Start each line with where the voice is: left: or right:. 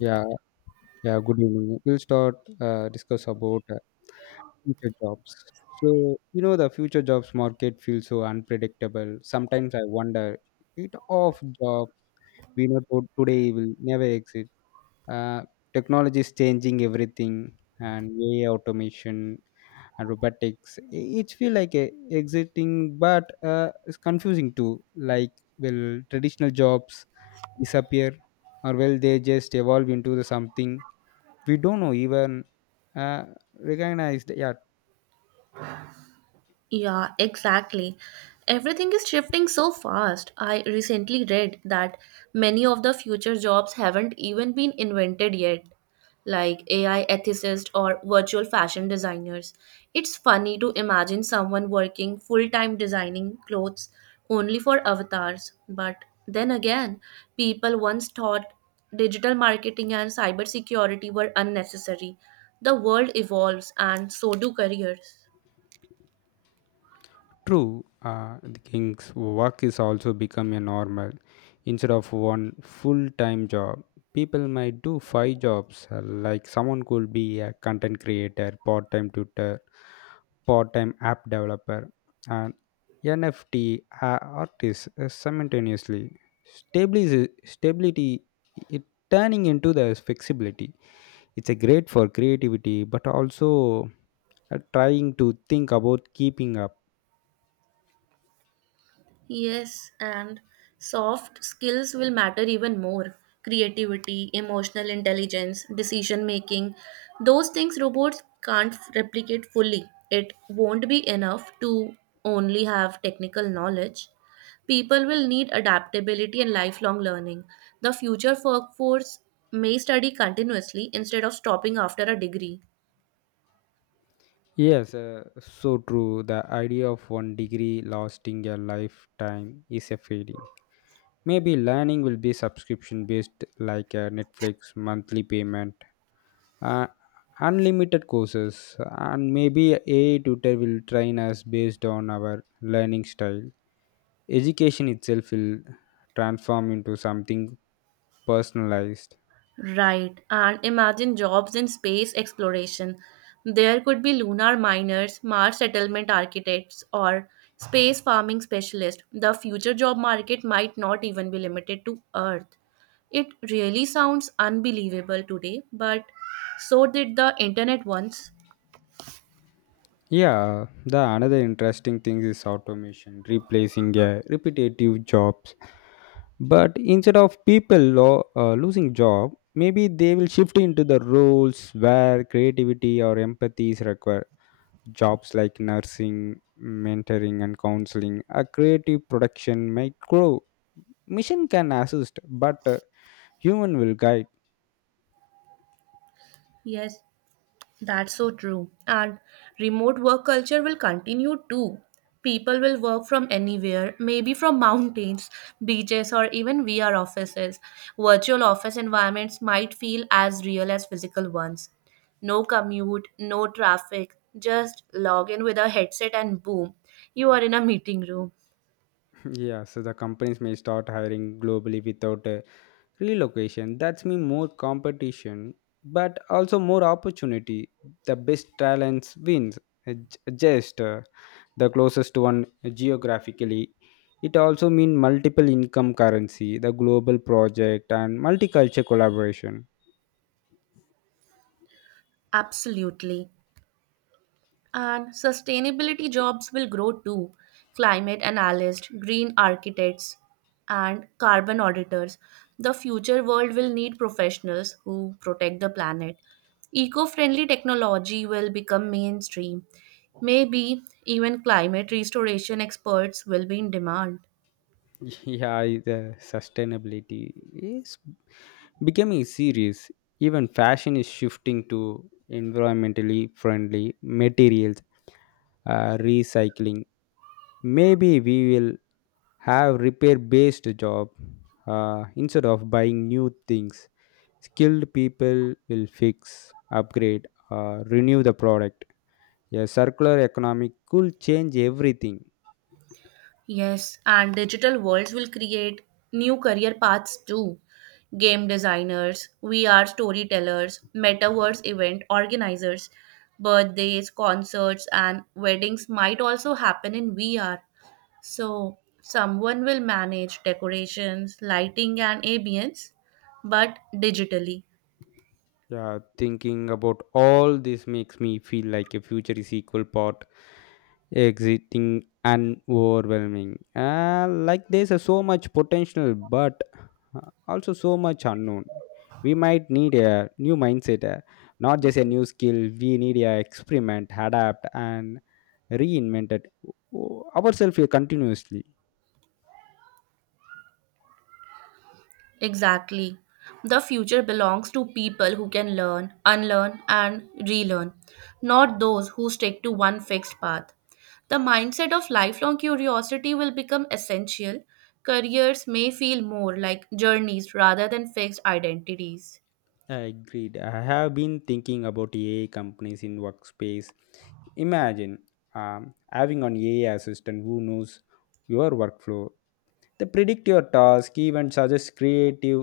left: Yeah, yeah, good evening. We'll start discuss about future jobs. So, the future jobs market feels so unpredictable. Sometimes I wonder, it of job we know today will never exist. Uh, Technology is changing everything, and AI automation and robotics. It feel like a exiting, but it's confusing too. Like, will traditional jobs disappear, or will they just evolve into the something? We don't know even uh, recognized. Yeah,
right: Yeah, exactly. Everything is shifting so fast. I recently read that many of the future jobs haven't even been invented yet, like AI ethicists or virtual fashion designers. It's funny to imagine someone working full time designing clothes only for avatars, but then again, people once thought digital marketing and cybersecurity were unnecessary. The world evolves, and so do careers.
left: true. The king's work is also become a normal. Instead of one full-time job, people might do five jobs, like someone could be a content creator, part-time tutor, part-time app developer, and NFT artist, simultaneously. Stability, stability, it turning into the flexibility. It's a great for creativity but also trying to think about keeping up.
right: Yes, and soft skills will matter even more. Creativity, emotional intelligence, decision making, those things robots can't replicate fully. It won't be enough to only have technical knowledge. People will need adaptability and lifelong learning. The future workforce may study continuously instead of stopping after a degree.
left: Yes, so true. The idea of one degree lasting a lifetime is a fading. Maybe learning will be subscription based, like a Netflix monthly payment, uh, unlimited courses, and maybe AI tutor will train us based on our learning style. Education itself will transform into something personalized.
right: Right, and imagine jobs in space exploration. There could be lunar miners, Mars settlement architects, or space farming specialists. The future job market might not even be limited to Earth. It really sounds unbelievable today, but so did the internet once.
left: Yeah, the another interesting thing is automation replacing repetitive jobs. But instead of people losing job, maybe they will shift into the roles where creativity or empathy is required. Jobs like nursing, mentoring, and counseling. A creative production might grow. Mission can assist, but human will guide.
right: Yes. That's so true. And remote work culture will continue too. People will work from anywhere, maybe from mountains, beaches, or even VR offices. Virtual office environments might feel as real as physical ones. No commute, no traffic, just log in with a headset and boom, you are in a meeting room.
left: Yeah, so the companies may start hiring globally without relocation. That's mean more competition, but also more opportunity. The best talents wins. Just the closest one geographically. It also mean multiple income currency, the global project, and multicultural collaboration.
right: Absolutely. And sustainability jobs will grow too. Climate analysts, green architects, and carbon auditors. The future world will need professionals who protect the planet. Eco friendly technology will become mainstream. Maybe even climate restoration experts will be in demand.
left: Yeah, the sustainability is becoming serious. Even fashion is shifting to environmentally friendly materials, recycling. Maybe we will have repair based job instead of buying new things. Skilled people will fix, upgrade, renew the product. A circular economy could change everything.
right: Yes, and digital worlds will create new career paths too. Game designers, VR storytellers, metaverse event organizers, birthdays, concerts, and weddings might also happen in VR. So, someone will manage decorations, lighting, and ambience, but digitally.
left: Yeah, thinking about all this makes me feel like a future is equal part exiting and overwhelming. Like there's a so much potential but uh, also so much unknown. We might need a new mindset, not just a new skill. We need a experiment, adapt, and reinvent ourselves here continuously.
right: Exactly. The future belongs to people who can learn, unlearn, and relearn, not those who stick to one fixed path. The mindset of lifelong curiosity will become essential. Careers may feel more like journeys rather than fixed identities.
left: Agreed, I have been thinking about AI companies in workspace. Imagine having an AI assistant who knows your workflow. They predict your task, even suggest creative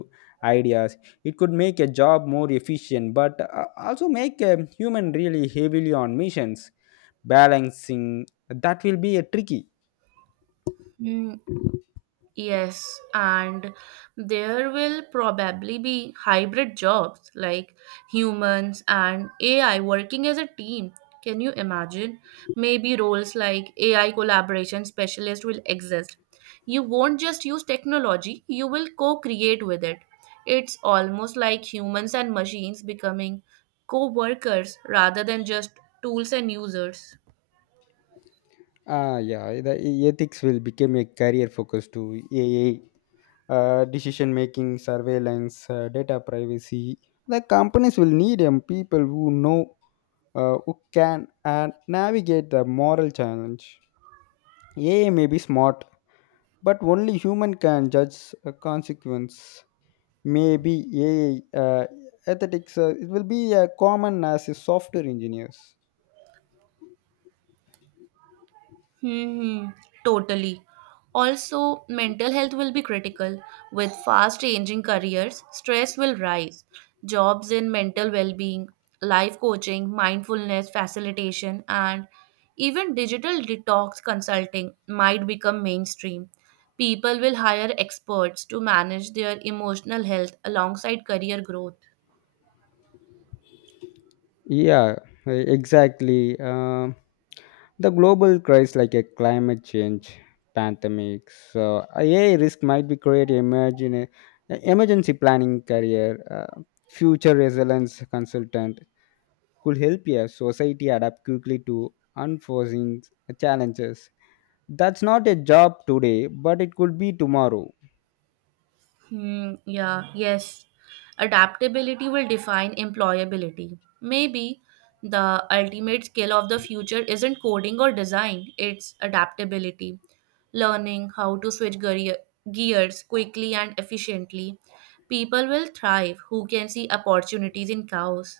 left: ideas. It could make a job more efficient, but also make a human really heavily on missions. Balancing that will be a tricky.
right: Hmm. Yes, and there will probably be hybrid jobs like humans and AI working as a team. Can you imagine? Maybe roles like AI collaboration specialist will exist. You won't just use technology, you will co create with it. It's almost like humans and machines becoming co workers rather than just tools and users.
left: Ah, yeah, the ethics will become a career focus to AI, decision making, surveillance, data privacy. The companies will need people who know, who can and navigate the moral challenge. AI may be smart, but only human can judge a consequence. Maybe AI uh, ethics, it will be common as a software engineers.
right: Hmm, totally. Also, mental health will be critical. With fast changing careers, stress will rise. Jobs in mental well being, life coaching, mindfulness facilitation, and even digital detox consulting might become mainstream. People will hire experts to manage their emotional health alongside career growth.
left: Yeah, exactly. Um the global crisis like a climate change, pandemics, so AI risk might be create emergency planning career. uh, Future resilience consultant could help a society adapt quickly to unforeseen challenges. That's not a job today but it could be tomorrow.
right: Hmm, yeah, yes. Adaptability will define employability. Maybe the ultimate skill of the future isn't coding or design, it's adaptability. Learning how to switch gears quickly and efficiently. People will thrive who can see opportunities in chaos.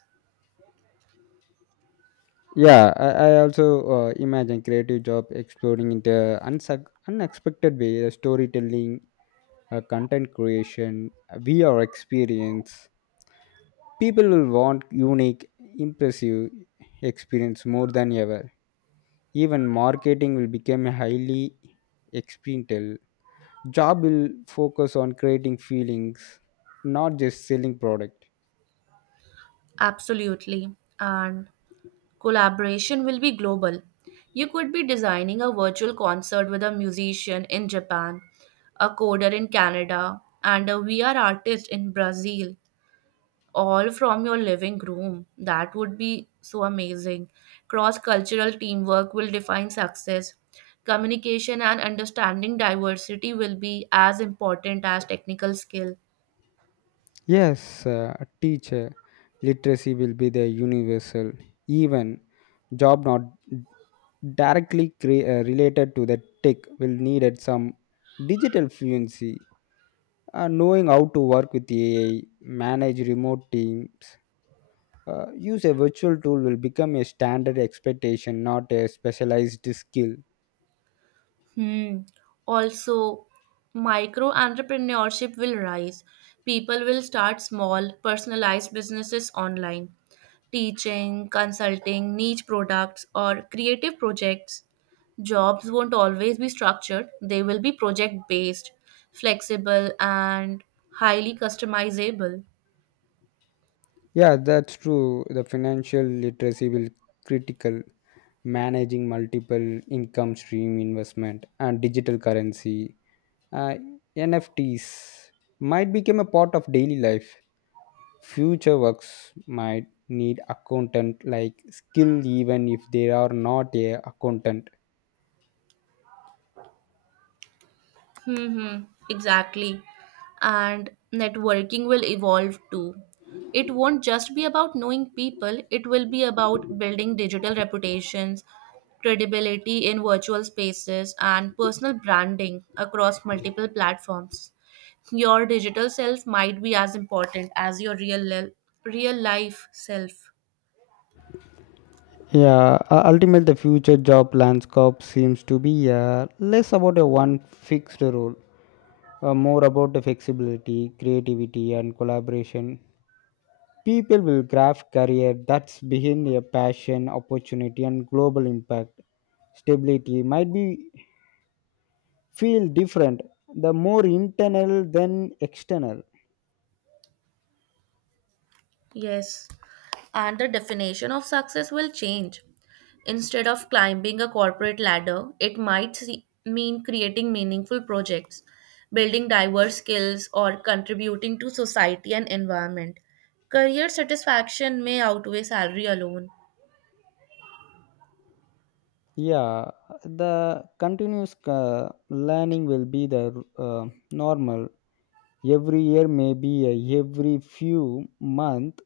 left: Yeah, I also imagine creative job exploring into unsuc unexpected way. Storytelling, content creation, VR experience. People will want unique, impressive experience more than ever. Even marketing will become a highly experiential. Job will focus on creating feelings, not just selling product.
right: Absolutely. And collaboration will be global. You could be designing a virtual concert with a musician in Japan, a coder in Canada, and a VR artist in Brazil, all from your living room. That would be so amazing. Cross cultural teamwork will define success. Communication and understanding diversity will be as important as technical skill.
left: Yes, a teacher literacy will be the universal. Even job not directly related to the tech will needed some digital fluency, knowing how to work with AI, manage remote teams, use a virtual tool will become a standard expectation, not a specialized skill.
right: Hmm. Also, micro entrepreneurship will rise. People will start small, personalized businesses online, teaching, consulting, niche products, or creative projects. Jobs won't always be structured, they will be project based, flexible, and highly customizable.
left: Yeah, that's true. The financial literacy will critical, managing multiple income stream, investment, and digital currency. Uh, NFTs might become a part of daily life. Future works might need accountant like skill even if they are not a accountant.
right: Mm-hmm, exactly. And networking will evolve too. It won't just be about knowing people, it will be about building digital reputations, credibility in virtual spaces, and personal branding across multiple platforms. Your digital self might be as important as your real life self.
left: Yeah, ultimately the future job landscape seems to be less about a one fixed role, more about the flexibility, creativity, and collaboration. People will craft career that's behind their passion, opportunity, and global impact. Stability might be feel different, the more internal than external.
right: Yes, and the definition of success will change. Instead of climbing a corporate ladder, it might mean creating meaningful projects, building diverse skills, or contributing to society and environment. Career satisfaction may outweigh salary alone.
left: Yeah, the continuous learning will be the normal. Every year, maybe every few month,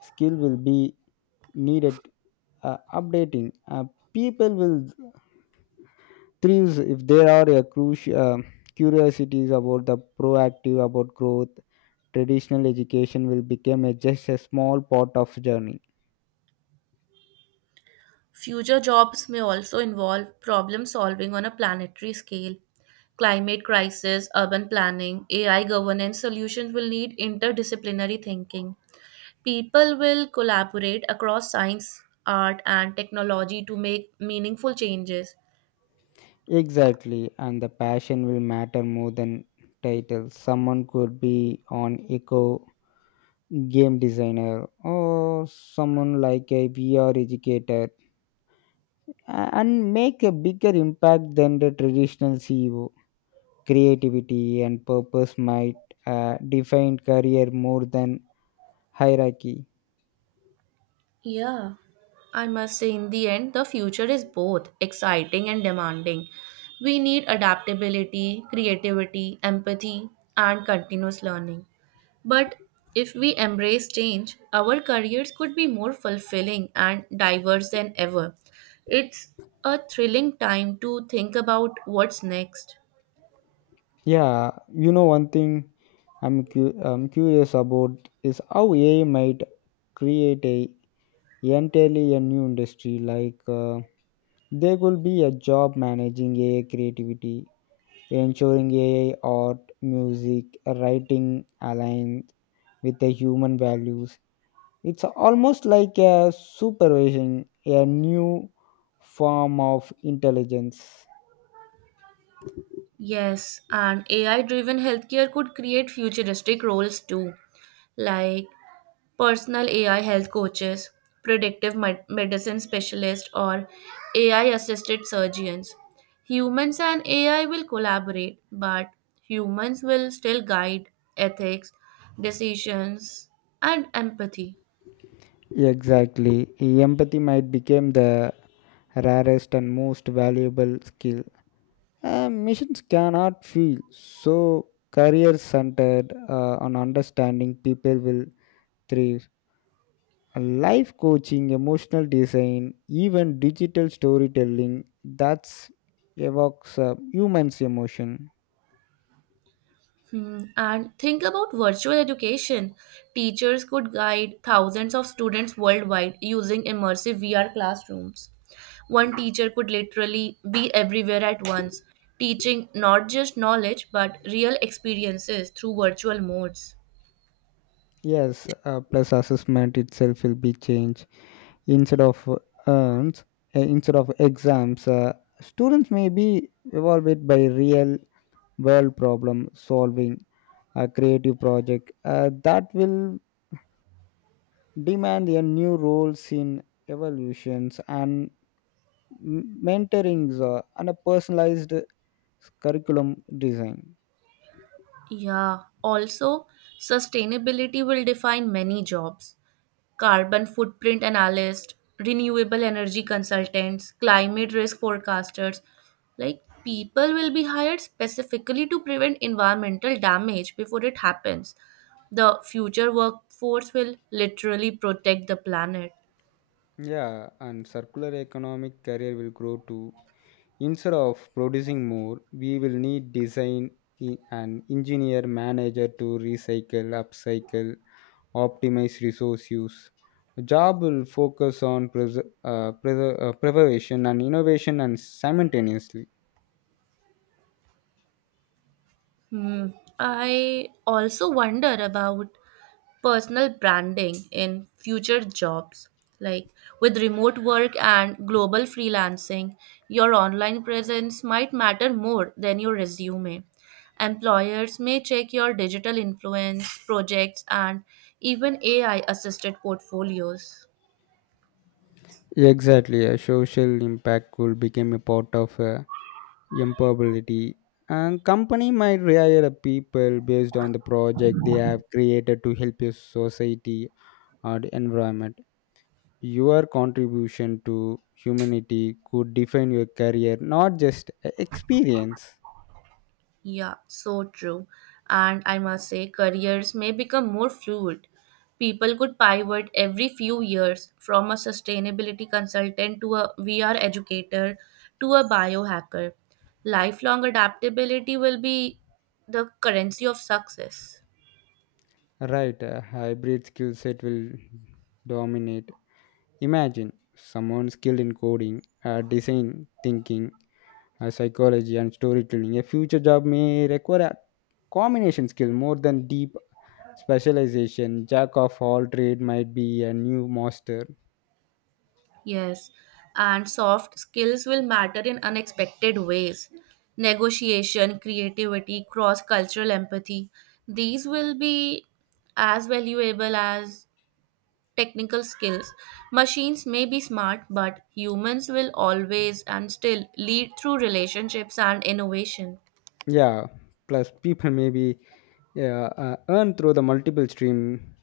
left: skill will be needed updating. People will thrives if there are a curiosities about the proactive about growth. Traditional education will become a just a small part of journey.
right: Future jobs may also involve problem solving on a planetary scale. Climate crisis, urban planning, AI governance solutions will need interdisciplinary thinking. People will collaborate across science, art, and technology to make meaningful changes.
left: Exactly, and the passion will matter more than title. Someone could be on eco game designer, or someone like a VR educator, and make a bigger impact than the traditional CEO. Creativity and purpose might define career more than hierarchy.
right: Yeah, I must say, in the end, the future is both exciting and demanding. We need adaptability, creativity, empathy, and continuous learning. But if we embrace change, our careers could be more fulfilling and diverse than ever. It's a thrilling time to think about what's next.
left: Yeah, you know one thing I'm curious about is how AI might create a entirely a new industry. Like there will be a job managing AI creativity, ensuring AI art, music, writing aligned with the human values. It's almost like a supervision, a new form of intelligence.
right: Yes, and AI driven healthcare could create futuristic roles too, like personal AI health coaches, predictive medicine specialists, or AI assisted surgeons. Humans and AI will collaborate, but humans will still guide ethics, decisions, and empathy.
left: Exactly. Empathy might become the rarest and most valuable skill. Missions cannot feel so career centered on understanding people will thrive. Life coaching, emotional design, even digital storytelling that's evokes humans emotion.
right: Hmm. And think about virtual education. Teachers could guide thousands of students worldwide using immersive VR classrooms. One teacher could literally be everywhere at once, teaching not just knowledge but real experiences through virtual modes.
left: Yes, plus assessment itself will be changed. Instead of uh, earns, Instead of exams, students may be evaluated by real world problem solving, a creative project that will demand a new roles in evolutions and mentorings, and a personalized curriculum design.
right: Yeah, also, sustainability will define many jobs. Carbon footprint analysts, renewable energy consultants, climate risk forecasters. Like people will be hired specifically to prevent environmental damage before it happens. The future workforce will literally protect the planet.
left: Yeah, and circular economic career will grow to. Instead of producing more, we will need design and engineer manager to recycle, upcycle, optimize resource use. The job will focus on preservation and innovation and simultaneously.
right: Hmm. I also wonder about personal branding in future jobs. Like with remote work and global freelancing, your online presence might matter more than your resume. Employers may check your digital influence, projects, and even AI assisted portfolios.
left: Exactly, a social impact will become a part of employability. And company might hire a people based on the project they have created to help your society or the environment. Your contribution to humanity could define your career, not just experience.
right: Yeah, so true. And I must say, careers may become more fluid. People could pivot every few years from a sustainability consultant to a VR educator to a biohacker. Lifelong adaptability will be the currency of success.
left: Right, a hybrid skill set will dominate. Imagine someone skilled in coding, design thinking, psychology, and storytelling. A future job may require a combination skill more than deep specialization. Jack of all trade might be a new master.
right: Yes, and soft skills will matter in unexpected ways. Negotiation, creativity, cross cultural empathy, these will be as valuable as technical skills. Machines may be smart, but humans will always and still lead through relationships and innovation.
left: Yeah, plus people may be Yeah, earn through the multiple stream,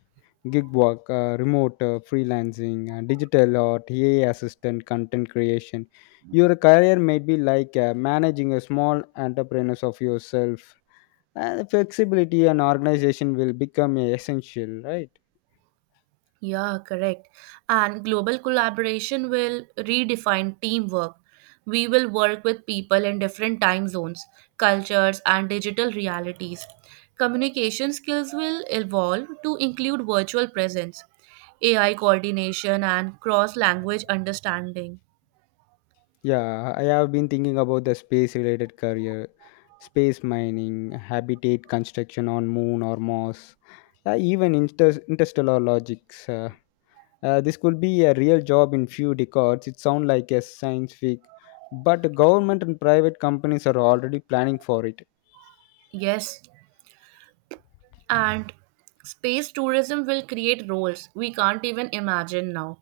left: gig work, remote freelancing, digital or TA assistant, content creation. Your career might be like managing a small enterprise of yourself. And flexibility and organization will become essential, right?
right: Yeah, correct. And global collaboration will redefine teamwork. We will work with people in different time zones, cultures, and digital realities. Communication skills will evolve to include virtual presence, AI coordination, and cross language understanding.
left: Yeah, I have been thinking about the space related career, space mining, habitat construction on moon or Mars, even interstellar logics. This could be a real job in few decades. It sounds like a science fic, but government and private companies are already planning for it.
right: Yes, and space tourism will create roles we can't even imagine now.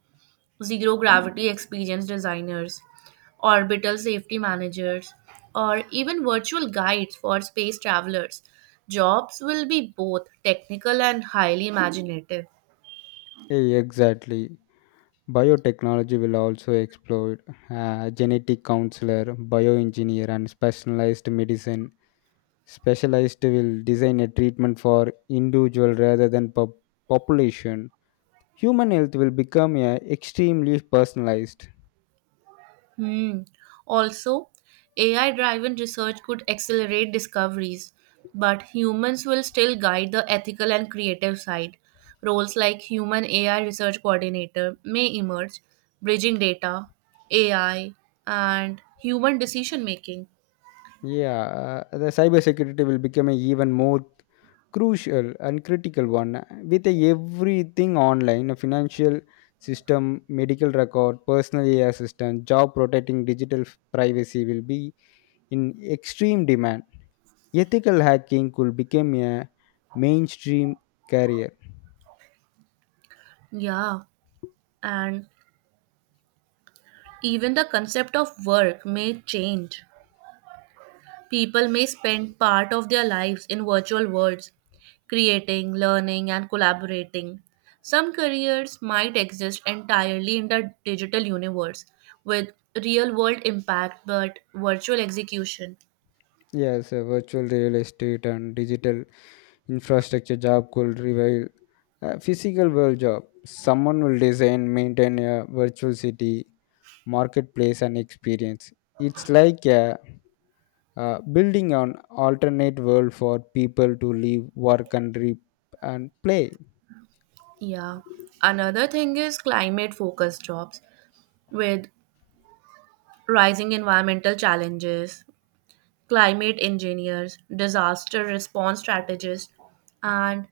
right: Zero gravity experience designers, orbital safety managers, or even virtual guides for space travelers. Jobs will be both technical and highly imaginative.
left: Exactly. Biotechnology will also explode, genetic counselor, bioengineer, and specialized medicine. Specialized will design a treatment for individual rather than population. Human health will become extremely personalized.
right: Hmm. Also, AI driven research could accelerate discoveries, but humans will still guide the ethical and creative side. Roles like human AI research coordinator may emerge, bridging data, AI, and human decision making.
left: Yeah, the cybersecurity will become a even more crucial and critical one. With everything online, a financial system, medical record, personal AI assistant, job protecting digital privacy will be in extreme demand. Ethical hacking could become a mainstream career.
right: Yeah, and even the concept of work may change. People may spend part of their lives in virtual worlds, creating, learning, and collaborating. Some careers might exist entirely in the digital universe with real world impact but virtual execution.
left: Yes, virtual real estate and digital infrastructure job could revive a physical world job. Someone will design, maintain a virtual city, marketplace, and experience. It's like a, building an alternate world for people to live, work, and play.
right: Yeah. Another thing is climate focused jobs with rising environmental challenges, climate engineers, disaster response strategists, and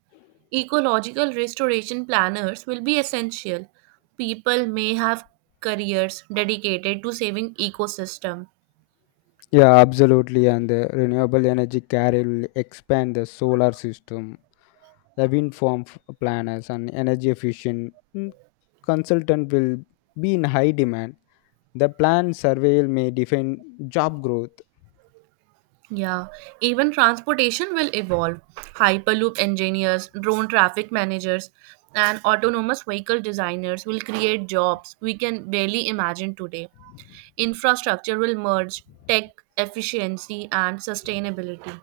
right: ecological restoration planners will be essential. People may have careers dedicated to saving ecosystem.
left: Yeah, absolutely. And the renewable energy carrier will expand the solar system, the wind farm planners, and energy efficient consultant will be in high demand. The planned survey may define job growth.
right: Yeah, even transportation will evolve. Hyperloop engineers, drone traffic managers, and autonomous vehicle designers will create jobs we can barely imagine today. Infrastructure will merge tech efficiency and sustainability.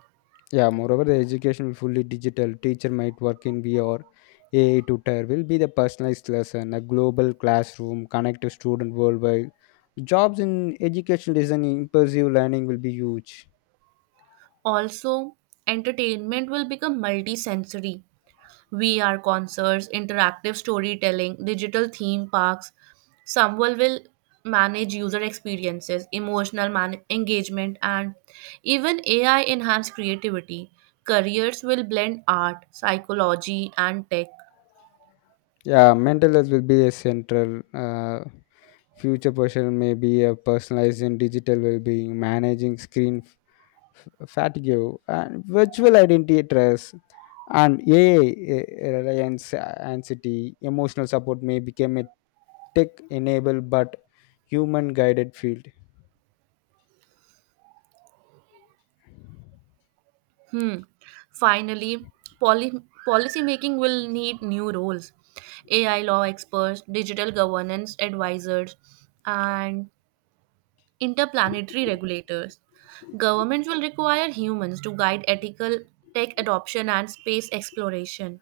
left: Yeah, moreover, the education will fully digital. Teacher might work in VR. AI tutor will be the personalized lesson, a global classroom, connect to student worldwide. Jobs in educational design, immersive learning will be huge.
right: Also, entertainment will become multi-sensory. VR concerts, interactive storytelling, digital theme parks. Someone will manage user experiences, emotional engagement, and even AI enhance creativity. Careers will blend art, psychology, and tech.
left: Yeah, mental health will be a central. Future portion may be a personalizing digital well-being, managing screen fatigue, and virtual identity stress, and AI reliance, anxiety, emotional support may become a tech-enabled but human-guided field.
right: Hmm. Finally, policy making will need new roles. AI law experts, digital governance advisors, and interplanetary regulators. Governments will require humans to guide ethical tech adoption and space exploration.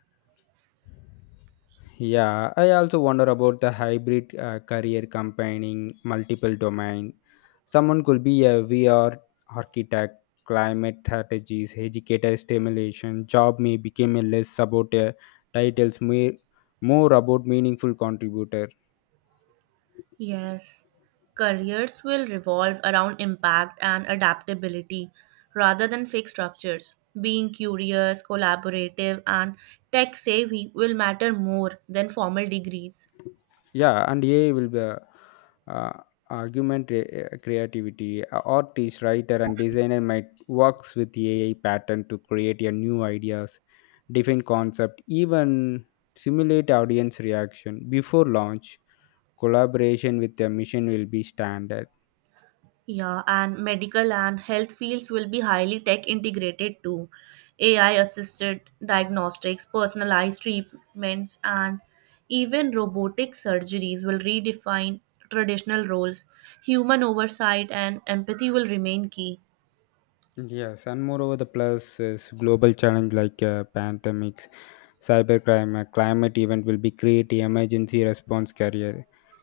left: Yeah, I also wonder about the hybrid career combining multiple domain. Someone could be a VR architect, climate strategist, educator stimulation. Job may become a less about titles, more about meaningful contributor.
right: Yes, careers will revolve around impact and adaptability rather than fixed structures. Being curious, collaborative, and tech savvy will matter more than formal degrees.
left: Yeah, and AI will be uh, argument creativity. A artist, writer, and designer might works with AI pattern to create a new ideas, different concept, even simulate audience reaction before launch. Collaboration with the mission will be standard.
right: Yeah, and medical and health fields will be highly tech integrated too. AI assisted diagnostics, personalized treatments, and even robotic surgeries will redefine traditional roles. Human oversight and empathy will remain key.
left: Yes, and moreover the plus is global challenge like pandemic, cybercrime, a climate event will be create emergency response career.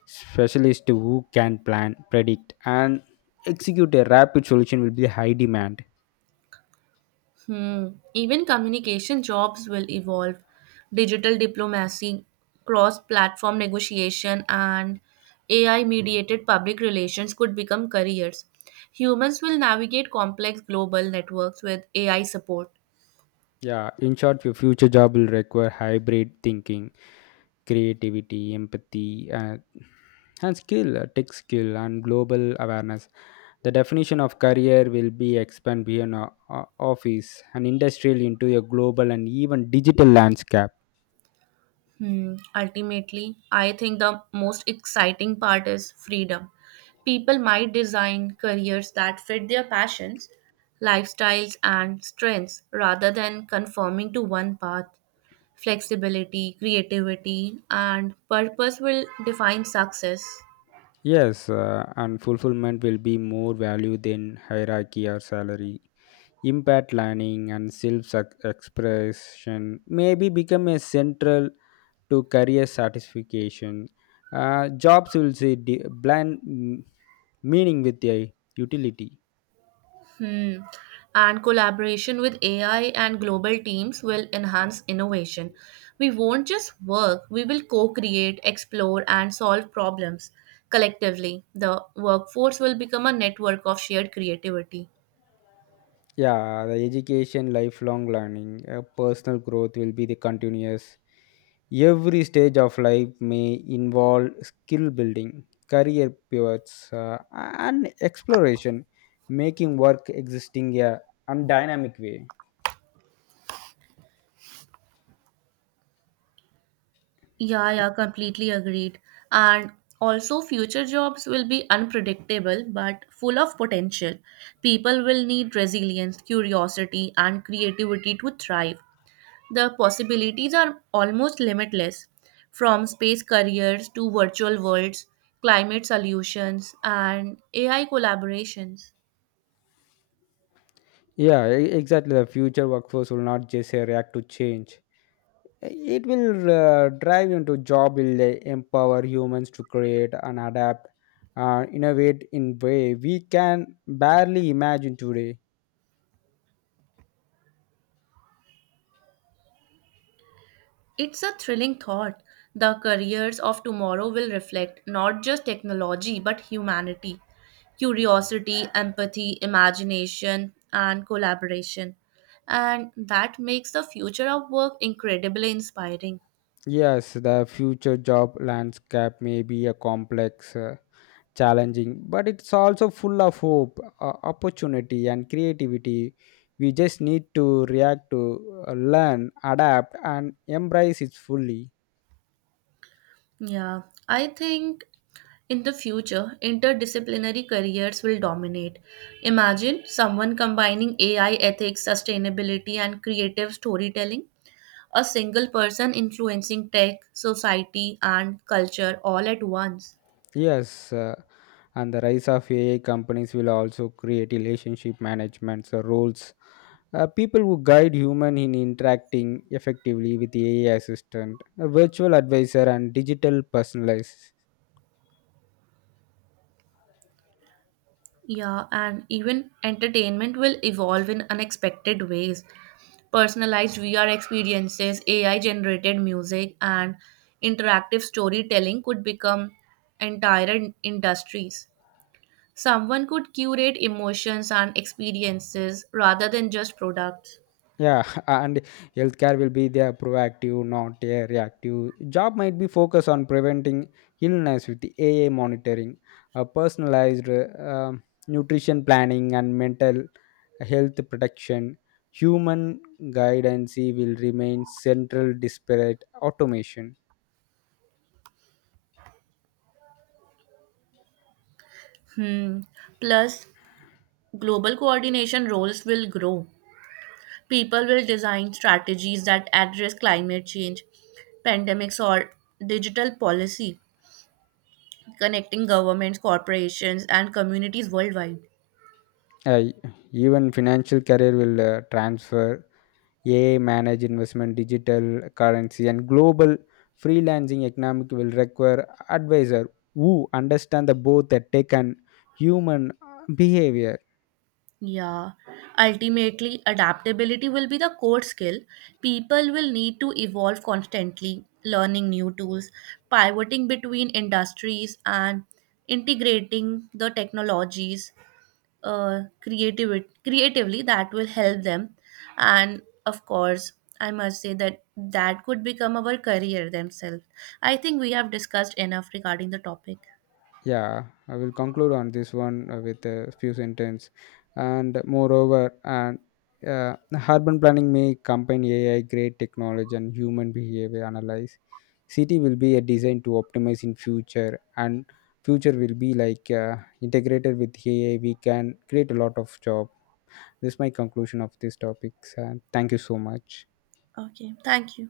left: Specialist who can plan, predict, and execute a rapid solution will be high demand.
right: Hmm. Even communication jobs will evolve. Digital diplomacy, cross platform negotiation, and AI mediated public relations could become careers. Humans will navigate complex global networks with AI support.
left: Yeah, in short, your future job will require hybrid thinking, creativity, empathy, and skill, tech skill, and global awareness. The definition of career will be expand beyond office and industrial into a global and even digital landscape.
right: Hmm. Ultimately, I think the most exciting part is freedom. People might design careers that fit their passions, lifestyles, and strengths rather than conforming to one path. Flexibility, creativity, and purpose will define success.
left: Yes, and fulfillment will be more value than hierarchy or salary. Impact, learning, and self expression maybe become a central to career satisfaction. Jobs will see blend meaning with a utility.
right: Hmm. And collaboration with AI and global teams will enhance innovation. We won't just work, we will co create, explore, and solve problems collectively. The workforce will become a network of shared creativity.
left: Yeah, the education, lifelong learning, personal growth will be the continuous. Every stage of life may involve skill building, career pivots, and exploration, making work existing a and dynamic way.
right: Yeah, yeah, completely agreed. And also, future jobs will be unpredictable but full of potential. People will need resilience, curiosity, and creativity to thrive. The possibilities are almost limitless from space careers to virtual worlds, climate solutions, and AI collaborations.
left: Yeah, exactly, the future workforce will not just react to change. It will drive into job. Will empower humans to create and adapt, innovate in way we can barely imagine today.
right: It's a thrilling thought. The careers of tomorrow will reflect not just technology but humanity, curiosity, empathy, imagination, and collaboration. And that makes the future of work incredibly inspiring.
left: Yes, the future job landscape may be a complex, challenging, but it's also full of hope, opportunity, and creativity. We just need to react to, learn, adapt, and embrace it fully.
right: Yeah, I think in the future, interdisciplinary careers will dominate. Imagine someone combining AI ethics, sustainability, and creative storytelling a single person influencing tech, society, and culture all at once.
left: Yes, and the rise of AI companies will also create relationship management roles. People who guide human in interacting effectively with the AI assistant, a virtual advisor, and digital personalized.
right: Yeah, and even entertainment will evolve in unexpected ways. Personalized VR experiences, AI generated music, and interactive storytelling could become entire industries. Someone could curate emotions and experiences rather than just products.
left: Yeah, and healthcare will be there proactive, not a reactive. Job might be focused on preventing illness with the AA monitoring, personalized nutrition planning, and mental health protection. Human guidance will remain central, disparate automation.
right: Hmm. Plus, global coordination roles will grow. People will design strategies that address climate change, pandemics, or digital policy, connecting governments, corporations, and communities worldwide.
left: Uh, Even financial career will transfer AI managed investment, digital currency, and global freelancing economic will require advisor who understand the both the tech and human behavior.
right: Yeah, ultimately, adaptability will be the core skill. People will need to evolve constantly, learning new tools, pivoting between industries, and integrating the technologies creatively that will help them. And of course, I must say that that could become our career themselves. I think we have discussed enough regarding the topic.
left: Yeah, I will conclude on this one with a few sentence. And moreover, and uh, Urban planning may combine AI, great technology, and human behavior analyze. City will be a design to optimize in future, and future will be like integrated with AI. We can create a lot of job. This is my conclusion of this topic, and thank you so much.
right: Okay, thank you.